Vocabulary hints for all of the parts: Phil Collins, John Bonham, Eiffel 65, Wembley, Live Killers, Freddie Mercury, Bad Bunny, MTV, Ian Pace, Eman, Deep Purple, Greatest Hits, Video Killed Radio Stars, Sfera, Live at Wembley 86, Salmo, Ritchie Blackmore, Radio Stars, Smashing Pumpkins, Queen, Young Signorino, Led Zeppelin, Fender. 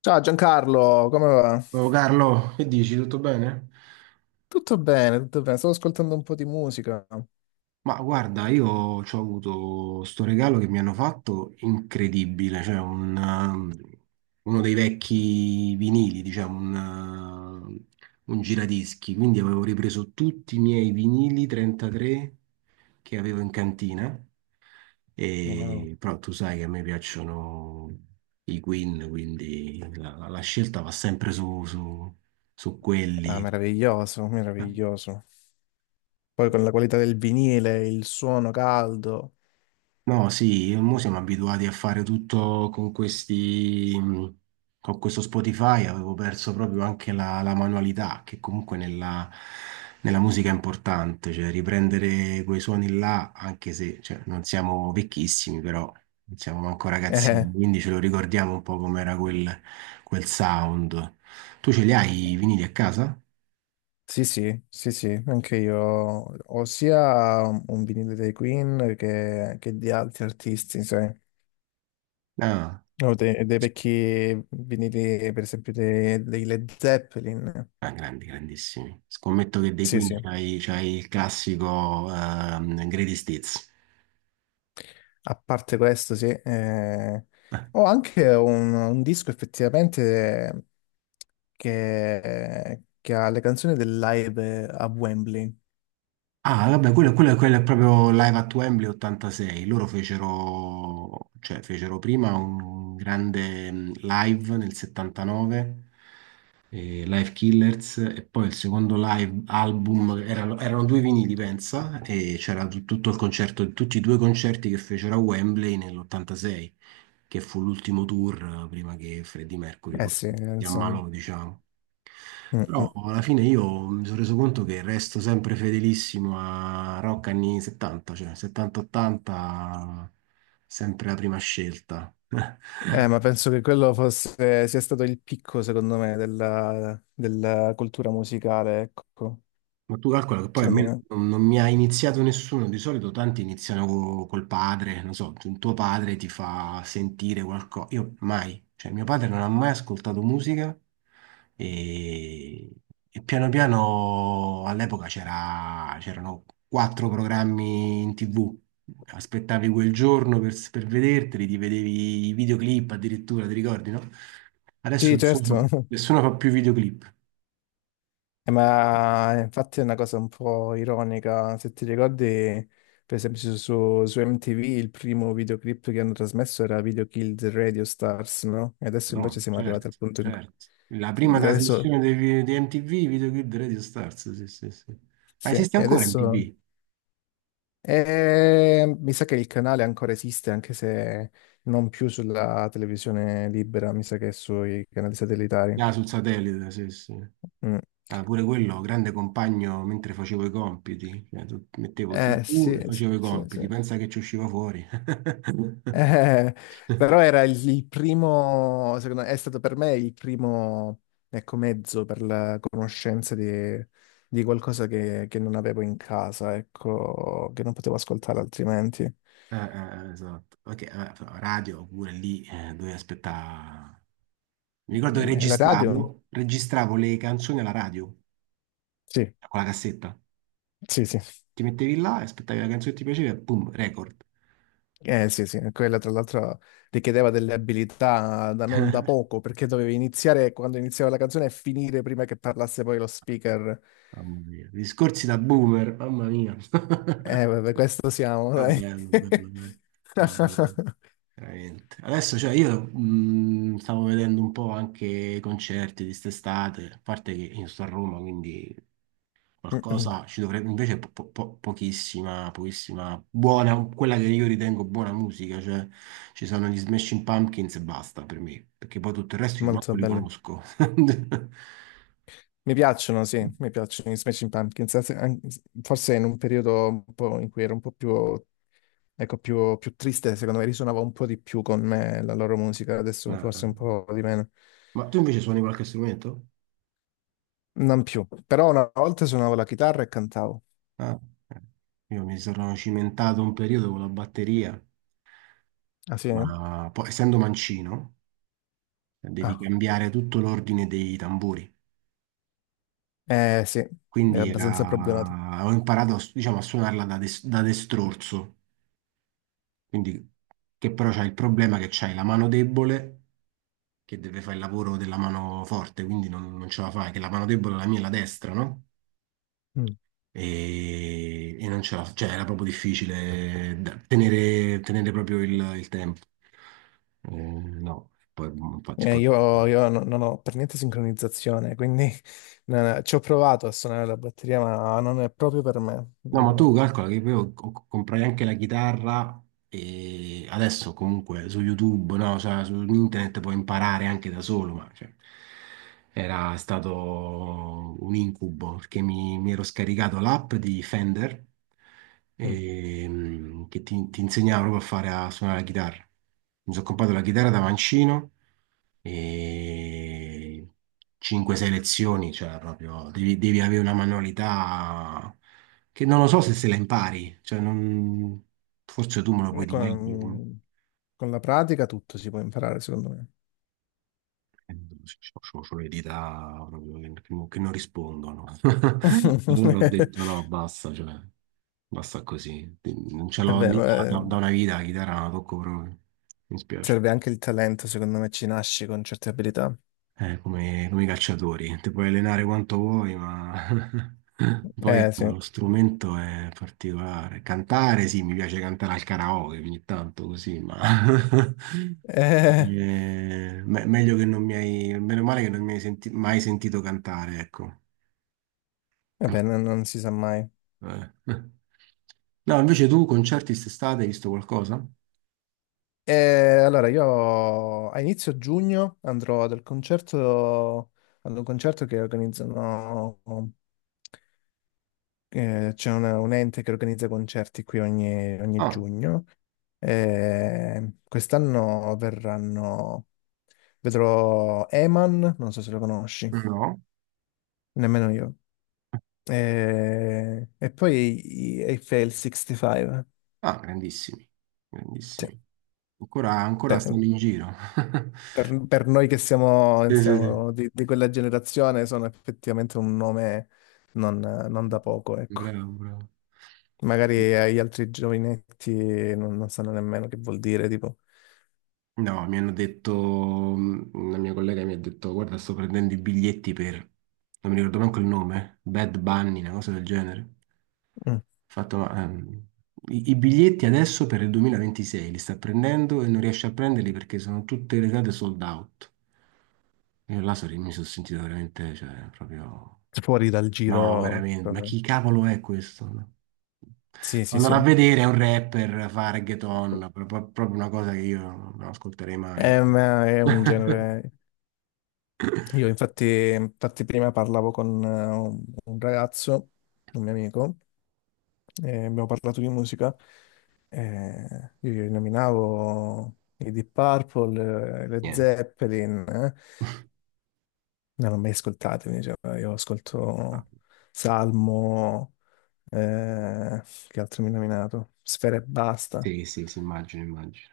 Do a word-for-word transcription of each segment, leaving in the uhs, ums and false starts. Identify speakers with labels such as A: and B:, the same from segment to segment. A: Ciao Giancarlo, come va?
B: Oh, Carlo, che dici? Tutto bene?
A: Tutto bene, tutto bene. Stavo ascoltando un po' di musica.
B: Ma guarda, io ho avuto sto regalo che mi hanno fatto incredibile, cioè un, um, uno dei vecchi vinili, diciamo, un, uh, un giradischi, quindi avevo ripreso tutti i miei vinili trentatré che avevo in cantina,
A: Wow.
B: e, però tu sai che a me piacciono i Queen, quindi la, la scelta va sempre su, su su
A: Ah,
B: quelli.
A: meraviglioso, meraviglioso. Poi con la qualità del vinile, il suono caldo.
B: No, sì, mo siamo abituati a fare tutto con questi, mh, con questo Spotify, avevo perso proprio anche la, la manualità, che comunque nella, nella musica è importante, cioè riprendere quei suoni là, anche se cioè, non siamo vecchissimi, però non siamo manco
A: Eh,
B: ragazzini, quindi ce lo ricordiamo un po' com'era quel, quel sound. Tu ce li hai i vinili a casa?
A: sì, sì, sì, sì, anche io ho sia un vinile dei Queen che, che di altri artisti, sai.
B: Ah.
A: Ho dei, dei vecchi vinili, per esempio, dei, dei Led Zeppelin.
B: Ah, grandi, grandissimi. Scommetto che dei
A: Sì,
B: Queen
A: sì.
B: c'hai, c'hai il classico ehm, Greatest Hits.
A: A parte questo, sì, eh,
B: Eh.
A: ho anche un, un disco effettivamente che, che ha le canzoni del live a Wembley.
B: Ah, vabbè, quello, quello- quello è proprio Live at Wembley ottantasei. Loro fecero, cioè, fecero prima un grande mm, live nel settantanove, eh, Live Killers, e poi il secondo live album erano, erano due vinili, pensa, e c'era tu- tutto il concerto, tutti i due concerti che fecero a Wembley nell'ottantasei, che fu l'ultimo tour eh, prima che Freddie Mercury
A: Eh
B: poi
A: sì,
B: si
A: insomma.
B: ammalò, diciamo.
A: Mm,
B: Però
A: mm.
B: alla fine io mi sono reso conto che resto sempre fedelissimo a rock anni settanta, cioè settanta, ottanta, sempre la prima scelta.
A: Eh, ma penso che quello fosse, sia stato il picco, secondo me, della, della cultura musicale, ecco,
B: Ma tu calcola che poi a
A: secondo
B: me
A: me.
B: non, non mi ha iniziato nessuno, di solito tanti iniziano co- col padre, non so, tu- tuo padre ti fa sentire qualcosa, io mai, cioè mio padre non ha mai ascoltato musica e, e piano piano all'epoca c'era- c'erano quattro programmi in T V, aspettavi quel giorno per, per vederteli, ti vedevi i videoclip addirittura, ti ricordi, no? Adesso
A: Sì, certo.
B: nessuno, nessuno fa più videoclip.
A: Eh, ma infatti è una cosa un po' ironica, se ti ricordi, per esempio su, su- su M T V il primo videoclip che hanno trasmesso era Video Killed Radio Stars, no? E adesso invece
B: No,
A: siamo
B: certo,
A: arrivati al punto in cui...
B: certo. La prima
A: Adesso,
B: trasmissione dei vi- di, M T V, videoclip di Radio Stars, sì, sì, sì. Ma
A: sì,
B: esiste
A: e
B: ancora
A: adesso...
B: M T V?
A: eh, mi sa che il canale ancora esiste, anche se non più sulla televisione libera, mi sa che è sui canali satellitari.
B: Ah, sul satellite, sì, sì.
A: Mm.
B: Ah, pure quello, grande compagno mentre facevo i compiti. Cioè, tu- mettevo
A: Eh
B: T V
A: sì,
B: e
A: sì,
B: facevo i
A: sì, sì.
B: compiti, pensa che ci usciva fuori.
A: Eh, però era il, il primo, secondo me, è stato per me il primo, ecco, mezzo per la conoscenza di, di qualcosa che, che non avevo in casa, ecco, che non potevo ascoltare altrimenti.
B: Ah, ah, esatto. Ok, ah, radio pure lì, eh, dove aspettare. Mi ricordo che
A: E la radio?
B: registravo, registravo le canzoni alla radio,
A: Sì,
B: con la cassetta.
A: sì, sì.
B: Ti mettevi là e aspettavi la canzone che ti piaceva e boom, record.
A: Eh, sì, sì, quella tra l'altro richiedeva delle abilità da non da poco, perché dovevi iniziare quando iniziava la canzone e finire prima che parlasse poi lo speaker.
B: Mamma mia, discorsi da boomer, mamma mia.
A: Eh, vabbè, questo siamo,
B: Però
A: dai.
B: bello, bello, bello. No, veramente. Veramente. Adesso, cioè, io mh, stavo vedendo un po' anche i concerti di quest'estate, a parte che io sto a Roma, quindi
A: Mm-mm.
B: qualcosa ci dovrebbe, invece po- po- po- pochissima, pochissima, buona, quella che io ritengo buona musica, cioè ci sono gli Smashing Pumpkins e basta per me, perché poi tutto il resto io
A: Molto
B: manco li
A: belli.
B: conosco.
A: Mi piacciono, sì, mi piacciono i Smashing Pumpkins. Anzi, an- forse in un periodo un po' in cui ero un po' più, ecco, più, più triste, secondo me risuonava un po' di più con me la loro musica, adesso
B: Ma,
A: forse un po' di meno.
B: ma tu invece suoni qualche strumento?
A: Non più. Però una volta suonavo la chitarra e cantavo.
B: Ah, eh. Io mi sono cimentato un periodo con la batteria,
A: Ah sì?
B: ma poi essendo mancino devi
A: Ah.
B: cambiare tutto l'ordine dei tamburi.
A: Eh sì, è
B: Quindi
A: abbastanza problematico.
B: era. Ho imparato a s- diciamo, a suonarla da, des- da destrorso, quindi che però c'è il problema che c'hai la mano debole che deve fare il lavoro della mano forte, quindi non, non ce la fai, che la mano debole è la mia, è la destra, no?
A: Mm.
B: e, e non ce la, cioè era proprio difficile da- tenere, tenere, proprio il, il tempo. Eh, no, poi infatti
A: Eh,
B: poi.
A: io io no- non ho per niente sincronizzazione, quindi no, no, ci ho provato a suonare la batteria, ma non è proprio per me.
B: No, ma
A: Non-
B: tu calcola che io ho- ho- comprai anche la chitarra e adesso comunque su YouTube, no, cioè, su internet puoi imparare anche da solo, ma cioè, era stato un incubo perché mi, mi ero scaricato l'app di Fender, ehm, che ti, ti, insegnava proprio a fare a suonare la chitarra. Mi sono comprato la chitarra da mancino e cinque selezioni, cioè proprio devi, devi avere una manualità che non lo so se se la impari, cioè non- forse tu me lo puoi dire meglio.
A: Con, con la pratica tutto si può imparare, secondo me.
B: Ho le dita proprio che, che non che non rispondono. Allora ho detto no, basta, cioè, basta così. Non ce
A: E
B: l'ho
A: beh,
B: lì
A: ma, eh,
B: da, da una vita, la chitarra non la tocco proprio. Mi spiace.
A: serve anche il talento, secondo me ci nasci con certe abilità.
B: eh, come, come i calciatori. Ti puoi allenare quanto vuoi, ma poi
A: Eh sì,
B: lo strumento è particolare. Cantare, sì, mi piace cantare al karaoke ogni tanto così, ma
A: eh,
B: eh, me- meglio che non mi hai, meno male che non mi hai senti- mai sentito cantare, ecco.
A: vabbè, non, non si sa mai.
B: Eh. No, invece tu concerti quest'estate hai visto qualcosa?
A: E allora io a inizio giugno andrò ad un concerto, ad un concerto che organizzano, eh, c'è una- un ente che organizza concerti qui ogni ogni
B: Ah,
A: giugno. Eh, quest'anno verranno. Vedrò Eman, non so se lo conosci,
B: no.
A: nemmeno io. E, e poi i- Eiffel sessantacinque.
B: Ah, grandissimi,
A: Cioè,
B: grandissimi. Ancora, ancora
A: per,
B: stanno in giro.
A: per- per noi che siamo,
B: Sì, sì, sì.
A: siamo di, di quella generazione sono effettivamente un nome non, non da poco, ecco.
B: Bravo, bravo.
A: Magari agli altri giovinetti non, non sanno nemmeno che vuol dire, tipo,
B: No, mi hanno detto, mh, una mia collega mi ha detto, guarda, sto prendendo i biglietti per, non mi ricordo manco il nome, Bad Bunny, una cosa del genere. Ho
A: mm,
B: fatto, ma, ehm, i, i, biglietti adesso per il duemilaventisei li sta prendendo e non riesce a prenderli perché sono tutte le date sold out. Io là so- mi sono sentito veramente, cioè, proprio.
A: fuori dal
B: No,
A: giro
B: veramente, ma
A: proprio.
B: chi cavolo è questo? No.
A: Sì, sì,
B: Andare
A: sì.
B: a vedere è un rapper, fa reggaeton, pro- pro- proprio una cosa che io non ascolterei mai.
A: Ehm, è, un genere. Io infatti, infatti prima parlavo con eh, un, un ragazzo, un mio amico, e abbiamo parlato di musica. E io gli nominavo i Deep Purple, eh, le
B: Niente.
A: Zeppelin, eh. Non l'ho mai ascoltato, mi diceva, io ascolto Salmo, eh, che altro mi ha nominato? Sfera e basta.
B: Sì, sì, sì, immagino, immagino.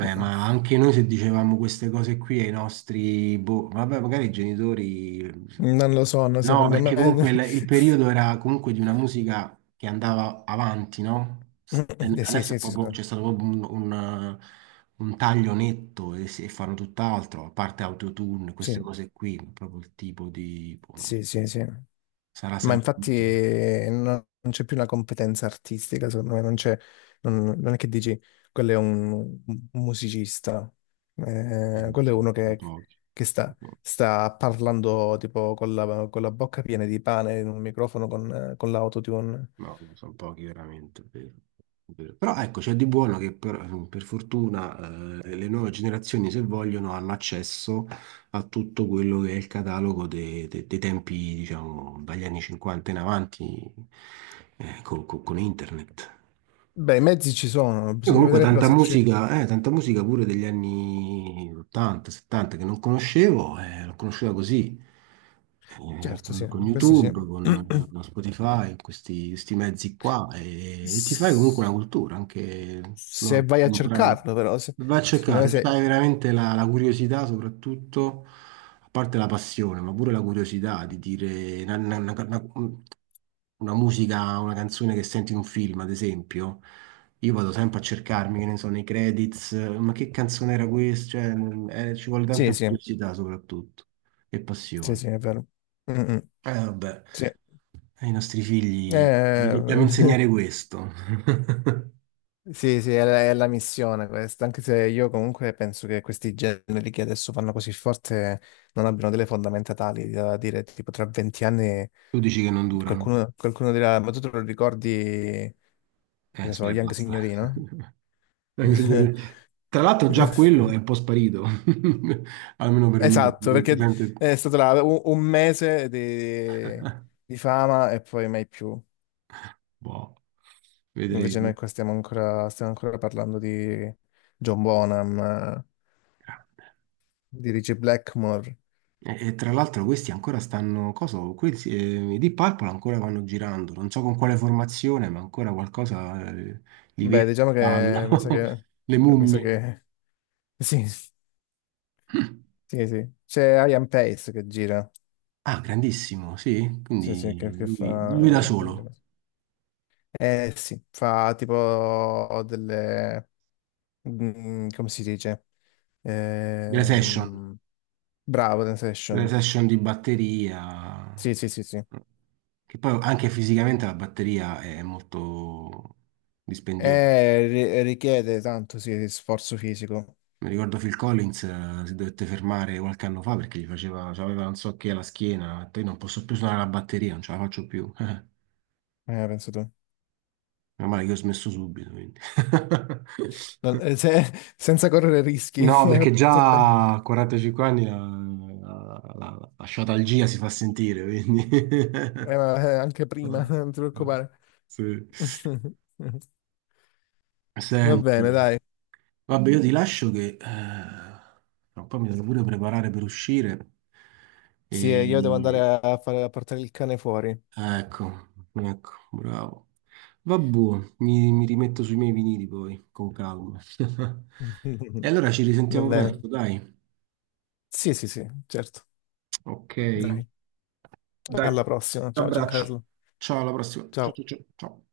A: Eh,
B: ma anche noi se dicevamo queste cose qui ai nostri, boh, vabbè, magari i genitori.
A: non lo so, no,
B: No,
A: secondo me...
B: perché comunque il, il periodo era comunque di una musica che andava avanti, no? S- e
A: Eh, sì,
B: Adesso è
A: sì, sì, sì,
B: proprio- c'è stato proprio un, un, un, taglio netto e, si- e fanno tutt'altro, a parte autotune, queste cose qui, proprio il tipo di, boh, no.
A: sì, sì, sì, sì.
B: Sarà
A: Ma
B: sempre
A: infatti
B: musica.
A: eh, non non c'è più una competenza artistica, secondo me, non c'è, non, non è che dici quello è un, un musicista.
B: Eh,
A: Eh, quello è
B: sono-
A: uno
B: sono
A: che,
B: pochi.
A: che sta, sta parlando tipo con la, con la bocca piena di pane in un microfono con, con l'autotune.
B: No, sono pochi veramente, vero, vero. Però ecco, c'è di buono che per, per fortuna, eh, le nuove generazioni, se vogliono, hanno accesso a tutto quello che è il catalogo de- de- dei tempi, diciamo, dagli anni cinquanta in avanti, eh, co- co- con, internet.
A: Beh, i mezzi ci sono,
B: Io
A: bisogna
B: comunque
A: vedere però
B: tanta
A: se c'è...
B: musica, eh, tanta musica pure degli anni ottanta, settanta che non conoscevo, eh, l'ho conosciuta così, eh,
A: Certo,
B: con,
A: sì,
B: con
A: questo sì.
B: YouTube, con, con Spotify, questi, questi mezzi qua, e, e ti fai comunque
A: S-
B: una cultura, anche
A: se
B: no,
A: vai a
B: un brano.
A: cercarlo, però, se-
B: Va a
A: secondo me
B: cercare, se
A: se...
B: hai veramente la, la, curiosità soprattutto, a parte la passione, ma pure la curiosità di dire, una, una musica, una canzone che senti in un film, ad esempio, io vado sempre a cercarmi, che ne so, nei credits, eh, ma che canzone era questa? Cioè, mm, eh, ci vuole
A: Sì,
B: tanta
A: sì,
B: curiosità soprattutto e
A: sì,
B: passione.
A: sì, è vero. Mm, mm.
B: Eh, vabbè,
A: Sì, eh,
B: ai nostri figli gli dobbiamo insegnare questo.
A: sì, sì, è la, è la missione questa, anche se io comunque penso che questi generi che adesso fanno così forte non abbiano delle fondamenta tali da dire tipo tra venti anni
B: Tu dici che non durano.
A: qualcuno, qualcuno dirà, ma tu te lo ricordi, che
B: Eh,
A: ne so,
B: spera, e
A: Young
B: basta.
A: Signorino?
B: Anche signori- Tra l'altro già quello è un po' sparito, almeno per me,
A: Esatto,
B: non si
A: perché
B: sente.
A: è stato là un, un mese di, di fama e poi mai più.
B: Boh,
A: Invece noi
B: vedremo.
A: qua stiamo ancora, stiamo ancora parlando di John Bonham, eh, di Ritchie Blackmore.
B: E, e tra l'altro questi ancora stanno, cosa, questi, eh, i Deep Purple ancora vanno girando, non so con quale formazione, ma ancora qualcosa, eh, li
A: Beh,
B: vedo,
A: diciamo che
B: fanno,
A: mi sa che... eh,
B: le
A: mi sa
B: mummie.
A: che... Sì, sì, sì. C'è Ian Pace che gira.
B: Ah, grandissimo, sì,
A: Sì, sì, che,
B: quindi
A: che
B: lui, lui, da
A: fa... fa delle
B: solo,
A: cose. Eh sì, fa tipo delle... mm, come si dice?
B: delle session,
A: Ehm, bravo,
B: delle
A: Sensation.
B: session di batteria,
A: Sì, sì, sì, sì.
B: che poi anche fisicamente la batteria è molto dispendiosa.
A: Eh, ri- richiede tanto, sì, sforzo fisico.
B: Mi ricordo Phil Collins, eh, si dovette fermare qualche anno fa perché gli faceva, cioè, aveva non so che alla schiena, poi non posso più suonare la batteria, non ce la faccio più. Meno
A: Eh, penso tu.
B: male che ho smesso subito, quindi.
A: Non- eh, se- senza correre rischi,
B: No,
A: hai
B: perché
A: fatto bene.
B: già a quarantacinque anni la, la, la, la, sciatalgia si fa sentire, quindi.
A: Eh, ma, eh, anche prima, non ti preoccupare.
B: Sì.
A: Va bene,
B: Senti,
A: dai.
B: vabbè, io ti lascio che eh, tra un po' mi devo pure preparare per uscire
A: Sì, eh, io devo andare
B: e.
A: a, a fare- a portare il cane fuori.
B: Ecco, ecco, bravo. Vabbù, mi, mi, rimetto sui miei vinili poi, con calma. E allora ci
A: Va
B: risentiamo
A: bene.
B: presto, dai.
A: Sì, sì, sì, certo.
B: Ok,
A: Dai.
B: dai,
A: Alla prossima. Ciao
B: abbraccio.
A: Giancarlo.
B: Ciao, alla prossima. Ciao,
A: Ciao.
B: ciao, ciao, ciao.